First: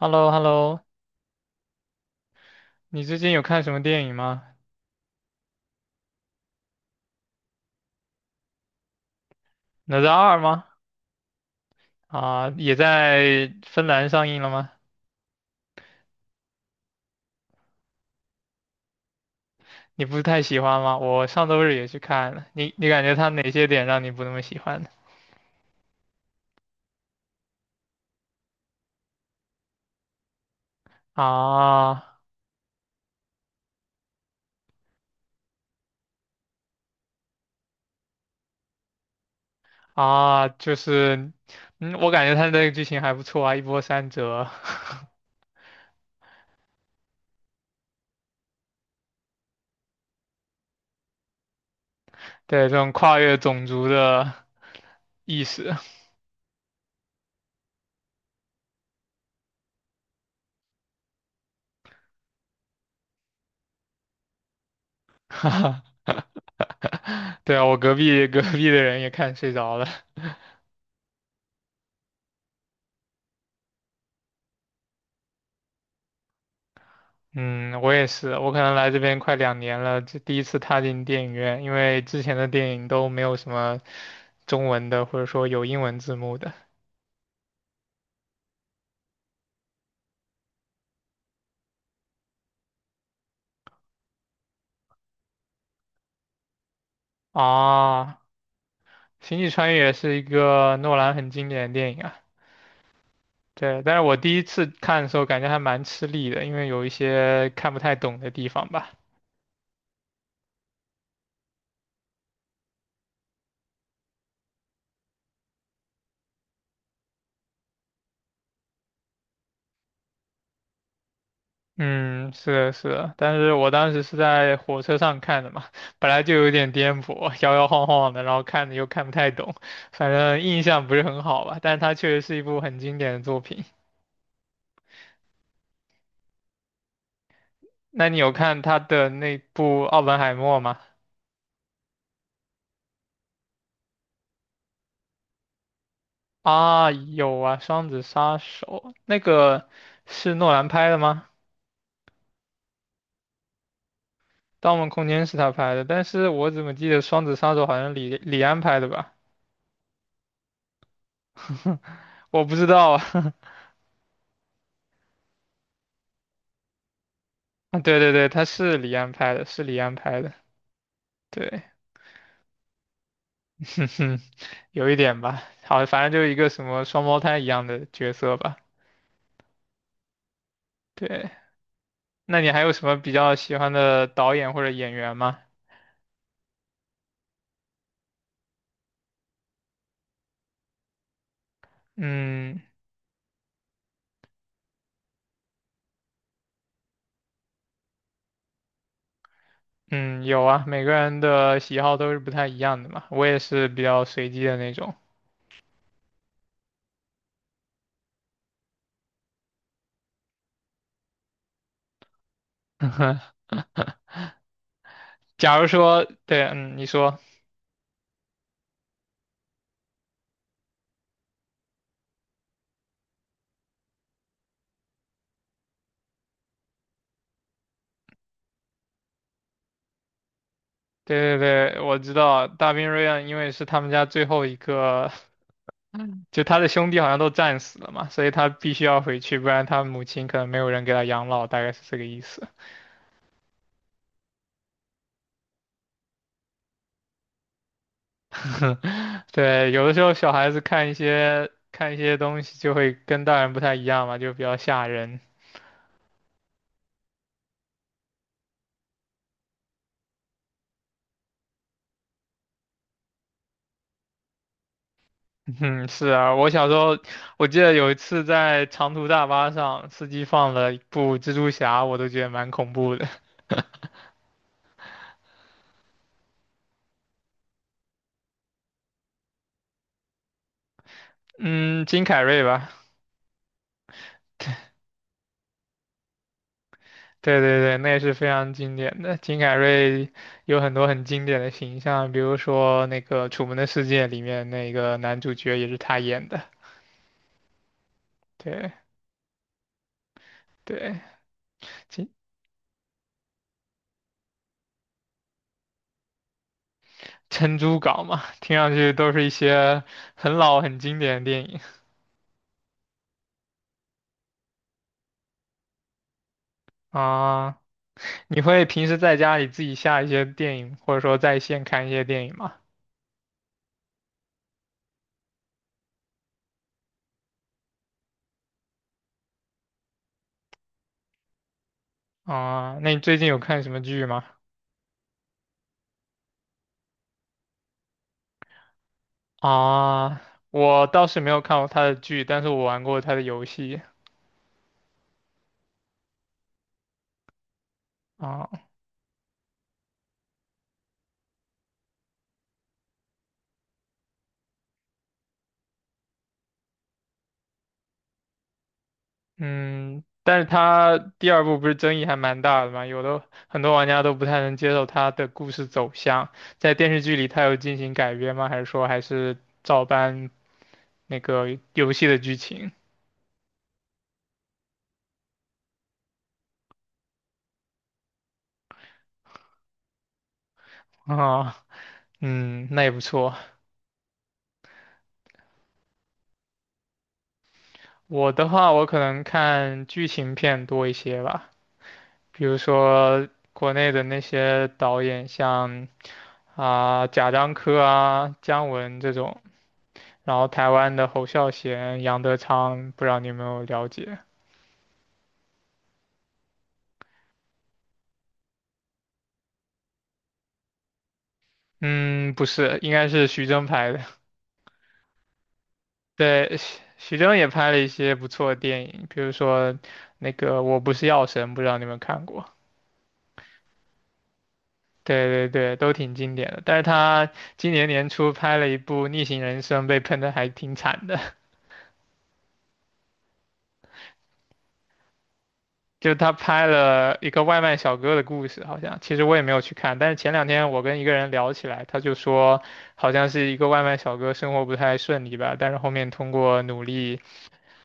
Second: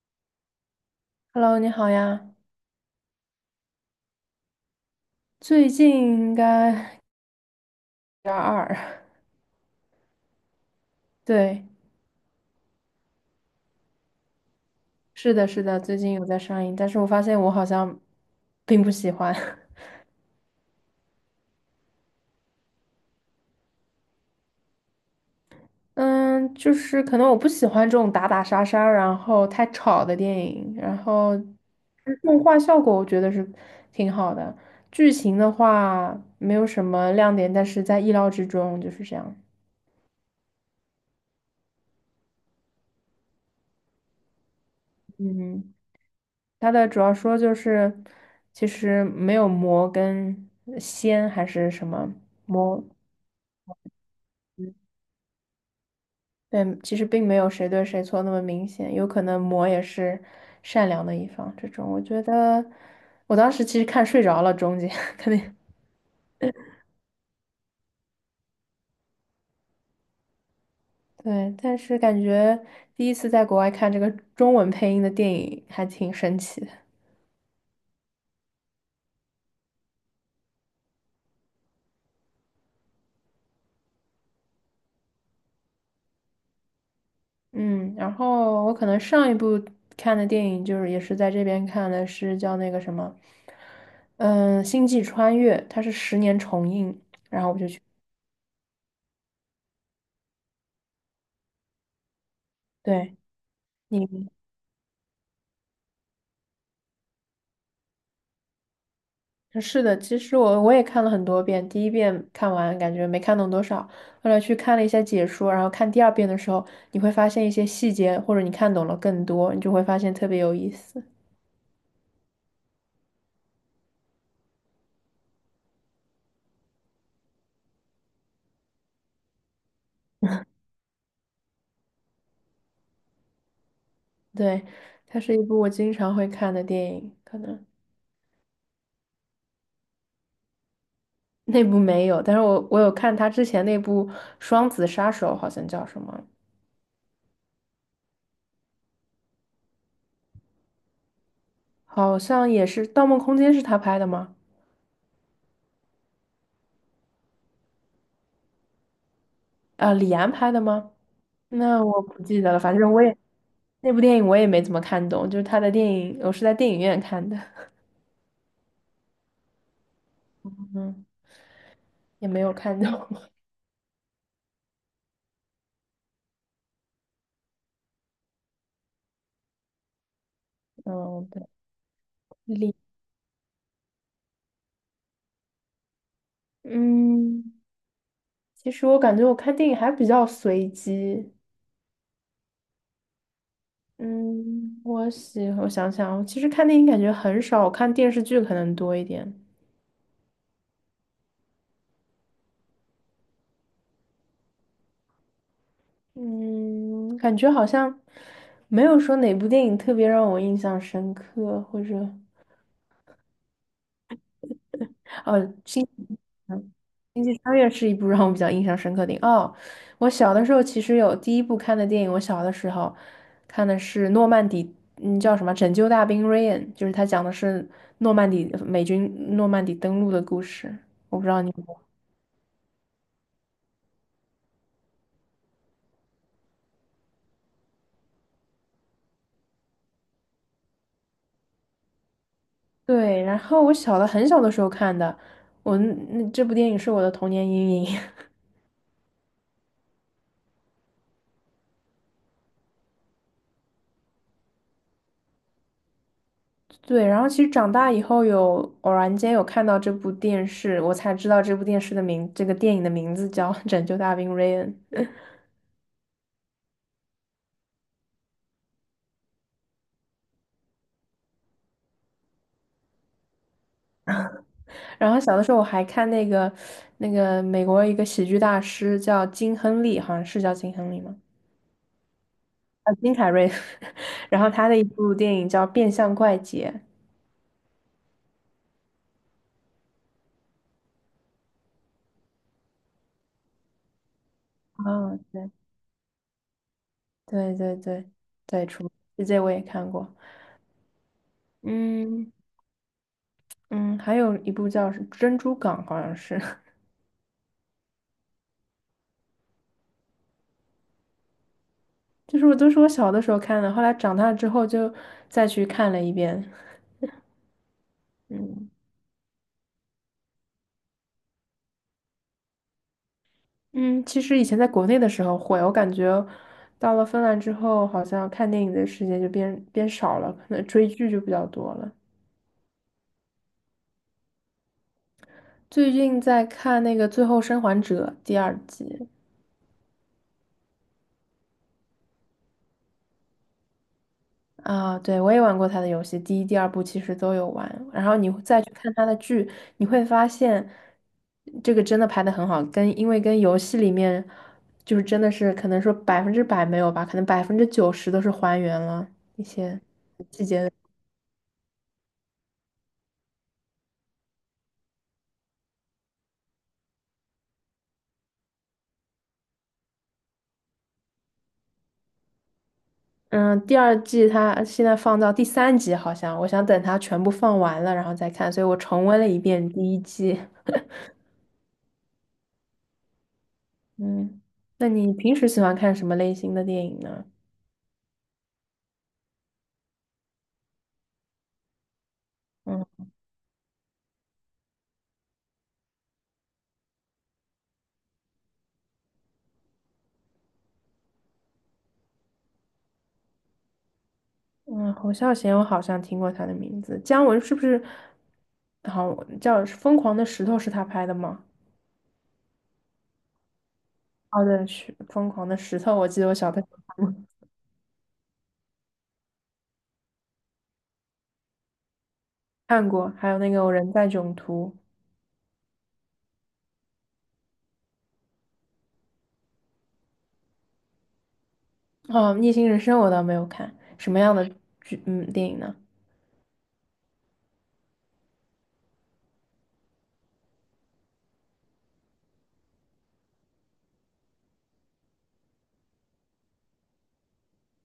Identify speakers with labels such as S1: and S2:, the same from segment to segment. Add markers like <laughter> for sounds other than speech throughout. S1: h e l l o h e l l o
S2: Hello，你好呀。
S1: 你最近有看什么电影吗？
S2: 最近应该点二二，
S1: 哪吒二吗？
S2: <laughs> 对，
S1: 啊，也在芬兰上映了吗？
S2: 是的，是的，最近有在上映，但是我发现我好像并不喜欢。<laughs>
S1: 你不是太喜欢吗？我上周日也去看了，你感觉它哪些点让你不那么喜欢呢？
S2: 嗯，就是可能我不喜欢这种打打杀杀，然后太吵的电影，然后
S1: 啊
S2: 动画效果我觉得是挺好的，剧情的话没有什么亮点，但是在意料之中，就是这样。
S1: 啊，就是，嗯，我感觉它那个剧情还不错啊，一波三折。<laughs>
S2: 嗯。他的主要说就是，其实没有魔跟仙还是什么
S1: 对，这
S2: 魔，
S1: 种跨越种族的
S2: 嗯
S1: 意识。
S2: 对，其实并没有谁对谁错那么明显，有可能魔也是善良的一方。这种我觉得，我当时其实看睡着了，中间 <laughs> 肯定
S1: <laughs> 对啊，我隔壁的人也看睡着了。
S2: 对，但是感觉第一次在国外看这个中文配音的电影还挺神奇的。
S1: 嗯，我也是，我可能来这边快两年了，这第一次踏进电影院，因为之前的电影都没有什么中文的，或者说有英文字幕的。
S2: 嗯，然后我可能上一部看的电影就是也是在这边看的，是叫那个什么，嗯，《星际穿越》，它是10年重映，然后我就去，
S1: 啊，《星际穿越》是一个诺兰很经典的电影啊。
S2: 对，
S1: 对，但是我
S2: 你
S1: 第一次看的时候感觉还蛮吃力的，因为有一些看不太懂的地方吧。
S2: 嗯是的，其实我也看了很多遍，第一遍看完感觉没看懂多少，后来去看了一下解说，然后看第二遍的时候，你会发现一些细节，或者你看懂了更多，你就会发现特别有意思。
S1: 嗯，是的，是的，但是我当时是在火车上看的嘛，本来就有点颠簸，摇摇晃晃的，然后看的又看不太懂，反正印象不是很好吧。但是它确实是一部很经典的作品。
S2: 对，它是一部我经常会看的电影，可能。
S1: 那你有看他的那部《奥本海默》吗？
S2: 那部没有，但是我有看他之前那部《双子杀手》，好像叫什么，
S1: 啊，有啊，《双子杀手》那个是诺兰拍的吗？
S2: 好像也是《盗梦空间》是他拍的吗？
S1: 《盗梦空间》是他拍的，但是我怎么记得《双子杀手》好像李安拍的吧？
S2: 啊、李安拍的吗？那我不
S1: <laughs>
S2: 记
S1: 我
S2: 得
S1: 不
S2: 了，
S1: 知
S2: 反
S1: 道
S2: 正
S1: 啊。
S2: 我也
S1: <laughs>
S2: 那部电影我也没怎么看懂，就是他的电影，我是在电影院看的，
S1: 对对对，他是李安拍的，是李安拍的。
S2: 嗯，
S1: 对，
S2: 也没有看懂，
S1: <laughs> 哼哼，有一点吧。好，反正就是一个什么双胞胎一样的角色吧。
S2: <laughs> 嗯，
S1: 对，
S2: 对，
S1: 那你还有
S2: 李，
S1: 什么比较喜欢的导演或者演员吗？
S2: 嗯，其实我感觉我看电影还比较随机，
S1: 嗯
S2: 嗯，我想想，我其实看电影感觉很少，我看电视剧可能多一点。
S1: 嗯，有啊，每个人的喜好都是不太一样的嘛。我也是比较随机的那种。
S2: 嗯，感觉好像没有说哪部电影特别让我印象深刻，或者
S1: <laughs>
S2: 哦，
S1: 假如
S2: 星
S1: 说，对，
S2: 嗯
S1: 嗯，你说，
S2: 星际穿越是一部让我比较印象深刻的电影。哦，我小的时候其实有第一部看的电影，我小的时候看的是诺曼底，叫什么《拯救大兵瑞恩》，就是他讲的是诺曼底美军诺曼底登陆的故事。我不知
S1: 对对
S2: 道你有没
S1: 对，
S2: 有
S1: 我知道大兵瑞恩，因为是他们家最后一个，就他的兄弟好像都战死了嘛，所以他必须要回去，不然他母亲可能没有人给他养老，大概是这个意思。
S2: 对，然后我小的很小的时候看的，我那那这部电影是我的童年阴影。<laughs>
S1: <laughs> 对，有的时候小孩子看一些看一些东西就会跟大人不太一样嘛，就比较吓人。
S2: 对，然后其实长大以后有偶然间有看到这部电视，我才知道这部电视的名，这个电影的名字叫《拯救大兵瑞恩》。
S1: <laughs> 嗯，是啊，我小时候我记得有一次在长途大巴上，司机放了一部蜘蛛侠，我都觉得蛮恐怖的。<laughs>
S2: 然后小的时候我还看那个美国一个喜剧大师叫金亨利，好像是叫金亨利吗？
S1: 嗯，金凯瑞吧，
S2: 啊，金凯瑞。<laughs> 然后他的一部电影叫《变相怪杰》。
S1: 对对对，那也是非常经典的。金凯瑞有很多很经典的形象，比如说那个《楚门的世界》里面那个
S2: 啊，
S1: 男主
S2: 对
S1: 角也是他演的。
S2: 对对对对，
S1: 对
S2: 《出门世界》我也看过。
S1: 对，金
S2: 嗯嗯，还有一部叫是《珍珠港》，好像是。
S1: 珍珠港嘛，听上去都是一些很老很经典的电影
S2: 就是我都是我小的时候看的，后来长大之后就再去看了一遍。
S1: 啊。你会
S2: 嗯
S1: 平时在家里自己下一些电影，或者说在线看一些电影吗？
S2: 嗯，其实以前在国内的时候会，我感觉到了芬兰之后，好像看电影的时间就变少了，可能追剧就比较多了。
S1: 啊，那你最近有看什么剧吗？
S2: 最近在看那个《最后生还者》第二集。
S1: 啊，我倒是没有看过他的剧，但是我玩过他的游戏
S2: 啊，对，我也玩过他的游戏，第一、第二部其实都有玩。然后你
S1: 啊。
S2: 再去看他的剧，你会发现这个真的拍的很好，因为跟游戏里面就是真的是可能说100%没有吧，可能90%都是还原了一些
S1: 嗯，但
S2: 细
S1: 是
S2: 节。
S1: 他第二部不是争议还蛮大的嘛，有的很多玩家都不太能接受他的故事走向，在电视剧里他有进行改编吗？还是说还是照搬那个游戏的剧情
S2: 嗯，第二季它现在放到第三集，好像我想等它全部放完了然后再看，所以我重温了一遍第一季。
S1: 啊。嗯，那也不错。
S2: 嗯，那你平时喜欢看什么类型的电影呢？
S1: 我的话，我可能看剧情片多一些吧，比如
S2: 嗯。
S1: 说国内的那些导演，像啊、贾樟柯啊、姜文这种，然后台湾的侯孝贤、杨德昌，不知道你有没有了解？
S2: 嗯，侯孝贤，我好像听过他的名字。姜文是不是？好叫《疯狂的石头》是他拍的吗？
S1: 嗯，不是，应该是徐峥拍的。
S2: 哦，对，是《疯狂的石头》，我记得我小
S1: 对，
S2: 的时候
S1: 徐
S2: 看
S1: 徐
S2: 过，
S1: 峥也拍了一些不错的电影，比如说那个《我不是药神》，不知道你们看过。
S2: 看过还有那个《我人在囧途》。
S1: 对对对，都挺经典的。但是他今年年初拍了一部《逆行人生》，被喷的还挺惨的。<laughs>
S2: 哦，《逆行人生》我倒没有看，什么样的剧？嗯，电影呢？
S1: 就他拍了一个外卖小哥的故事，好像其实我也没有去看。但是前两天我跟一个人聊起来，他就说好像是一个外卖小哥生活不太顺利吧，但是后面通过努力，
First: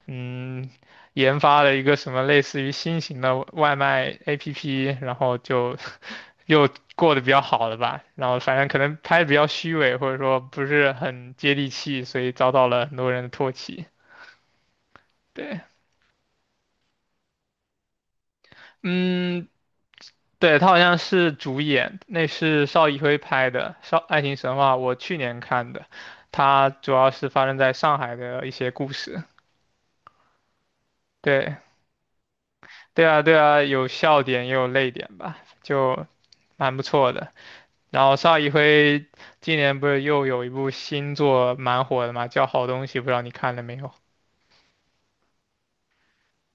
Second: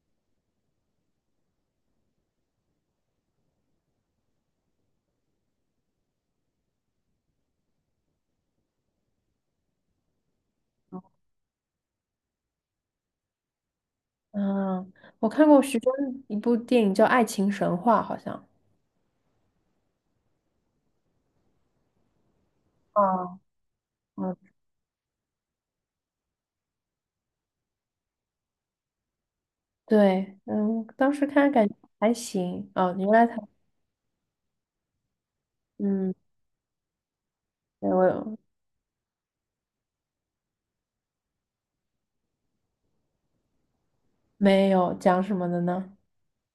S1: 嗯，研发了一个什么类似于新型的外卖 APP，然后就又过得比较好了吧，然后反正可能拍的比较虚伪，或者说不是很接地气，所以遭到了很多人的唾弃。
S2: 嗯，我看
S1: 对，
S2: 过徐峥一部电影叫《爱情神话》，好像。
S1: 嗯，对，他好像是主演，那是邵艺辉
S2: 哦，
S1: 拍的《邵爱情
S2: 嗯，
S1: 神话》，我去年看的，它主要是发生在上海的一些故事。
S2: 对，当时看
S1: 对，
S2: 感觉还行。哦，
S1: 对
S2: 原
S1: 啊，
S2: 来
S1: 对
S2: 他，
S1: 啊，有笑点也有泪点吧，就
S2: 嗯，
S1: 蛮不错的。
S2: 对，
S1: 然后邵艺辉今年不是又有一部新作蛮火的嘛，叫《好东西》，不知道你看了没有？
S2: 没有讲什么的呢？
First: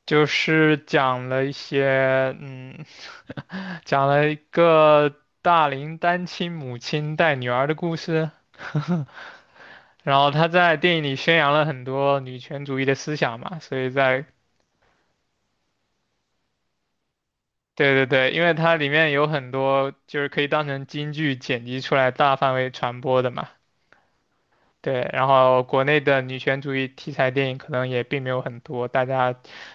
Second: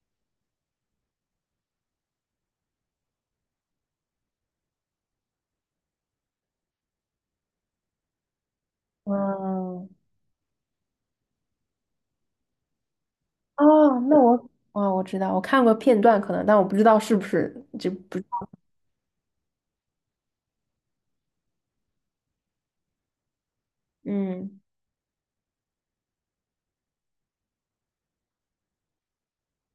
S1: 就是讲了一些，嗯，讲了一个大龄单亲母亲带女儿的故事。<laughs>
S2: 嗯。
S1: 然后他在电影里宣扬了很多女权主义的思想嘛，所以
S2: 哦，那
S1: 在
S2: 我啊，我知道，我看过片段可能，但我不知道是不是就
S1: 对对
S2: 不，
S1: 对，因为它里面有很多就是可以当成金句剪辑出来大范围传播的嘛。
S2: 嗯
S1: 对，然后国内的女权主义题材电影可能也并没有很多，大家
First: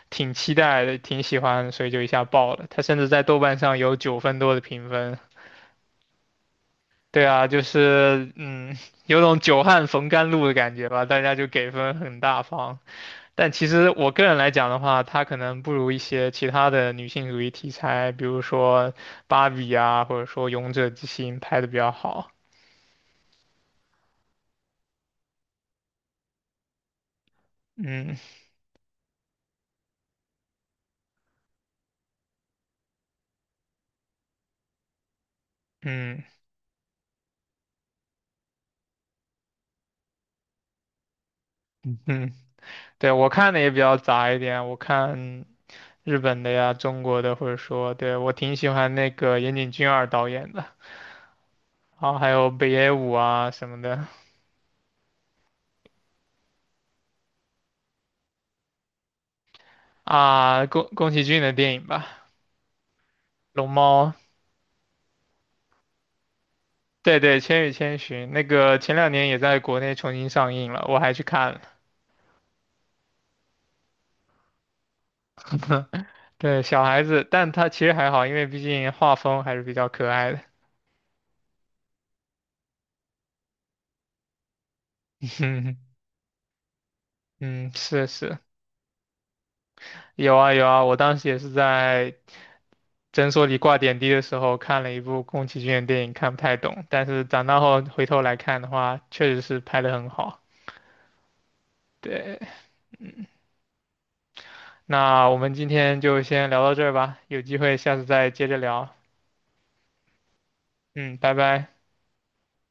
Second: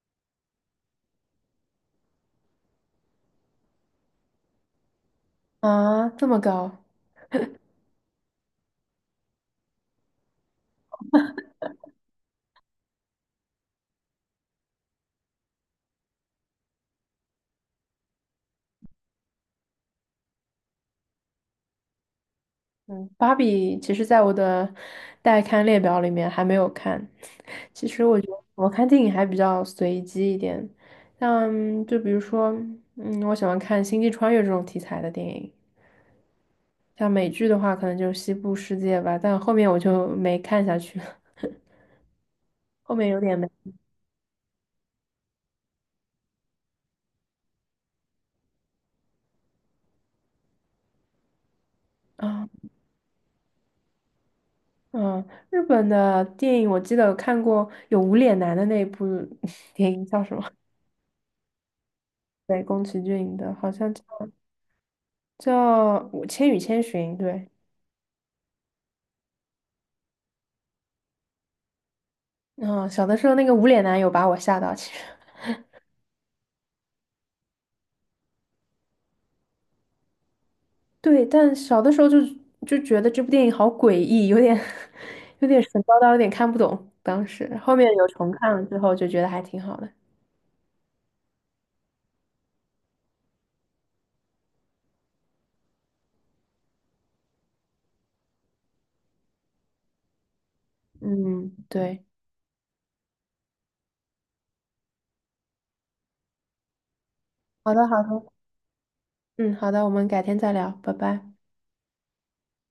S1: 挺期待的，挺喜欢，所以就一下爆了。它甚至在豆瓣上有9分多的评分。
S2: 啊，这么高，
S1: 对啊，就是嗯，有种久旱逢甘露的感觉吧，大家就给分很大方。但其实我个人来讲的话，它可能不如一些其他的女性主义题材，比如说芭比啊，或者说《勇者之心》拍的比较好。
S2: 嗯，芭比其实在我的待看列表里面还没有看。<laughs> 其实
S1: 嗯
S2: 我觉得我看电影还比较随机一点，像就比如说，我喜欢看星际穿越这种题材的电影，
S1: 嗯
S2: 像美剧的话，可能就是《西部世界》吧，但后面我就没看下去了，
S1: 嗯。
S2: 后面
S1: 对，
S2: 有
S1: 我
S2: 点没
S1: 看的也比较杂一点，我看日本的呀、中国的，或者说，对，我挺喜欢那个岩井俊二导演的，然后还
S2: 啊。
S1: 有
S2: 哦
S1: 北野武啊什么的
S2: 嗯，日本的电影我记得有看过，有无脸男的那一部 <laughs> 电影叫什么？
S1: 啊，宫崎骏的电影吧，
S2: 对，宫崎骏的，
S1: 《龙
S2: 好像叫
S1: 猫》，
S2: 叫我千与千寻》。
S1: 对对，
S2: 对，
S1: 《千与千寻》那个前两年也在国内重新上映了，我还去看了。
S2: 嗯，小的时候那个无脸男有把我吓到，其实
S1: 对，小孩子，但他其实还好，因为毕竟画风还是比较可爱的。
S2: 对，但小的时候就觉得这部电影好诡异，有点 <laughs> 有点神
S1: <laughs>
S2: 叨叨，有点看不懂。当时
S1: 嗯，
S2: 后面
S1: 是
S2: 有重
S1: 是，
S2: 看了之后，就觉得还挺好的。
S1: 有啊有啊，我当时也是在诊所里挂点滴的时候看了一部宫崎骏的电影，看不太懂，但是长大后回头来看的话，确实是拍得很好。
S2: 嗯，对，
S1: 对，那我们今天就先聊到这儿吧，有机
S2: 好
S1: 会
S2: 的，
S1: 下
S2: 好
S1: 次再
S2: 的，
S1: 接着聊。
S2: 嗯，好的，我们改天再聊，拜
S1: 嗯，
S2: 拜。
S1: 拜拜。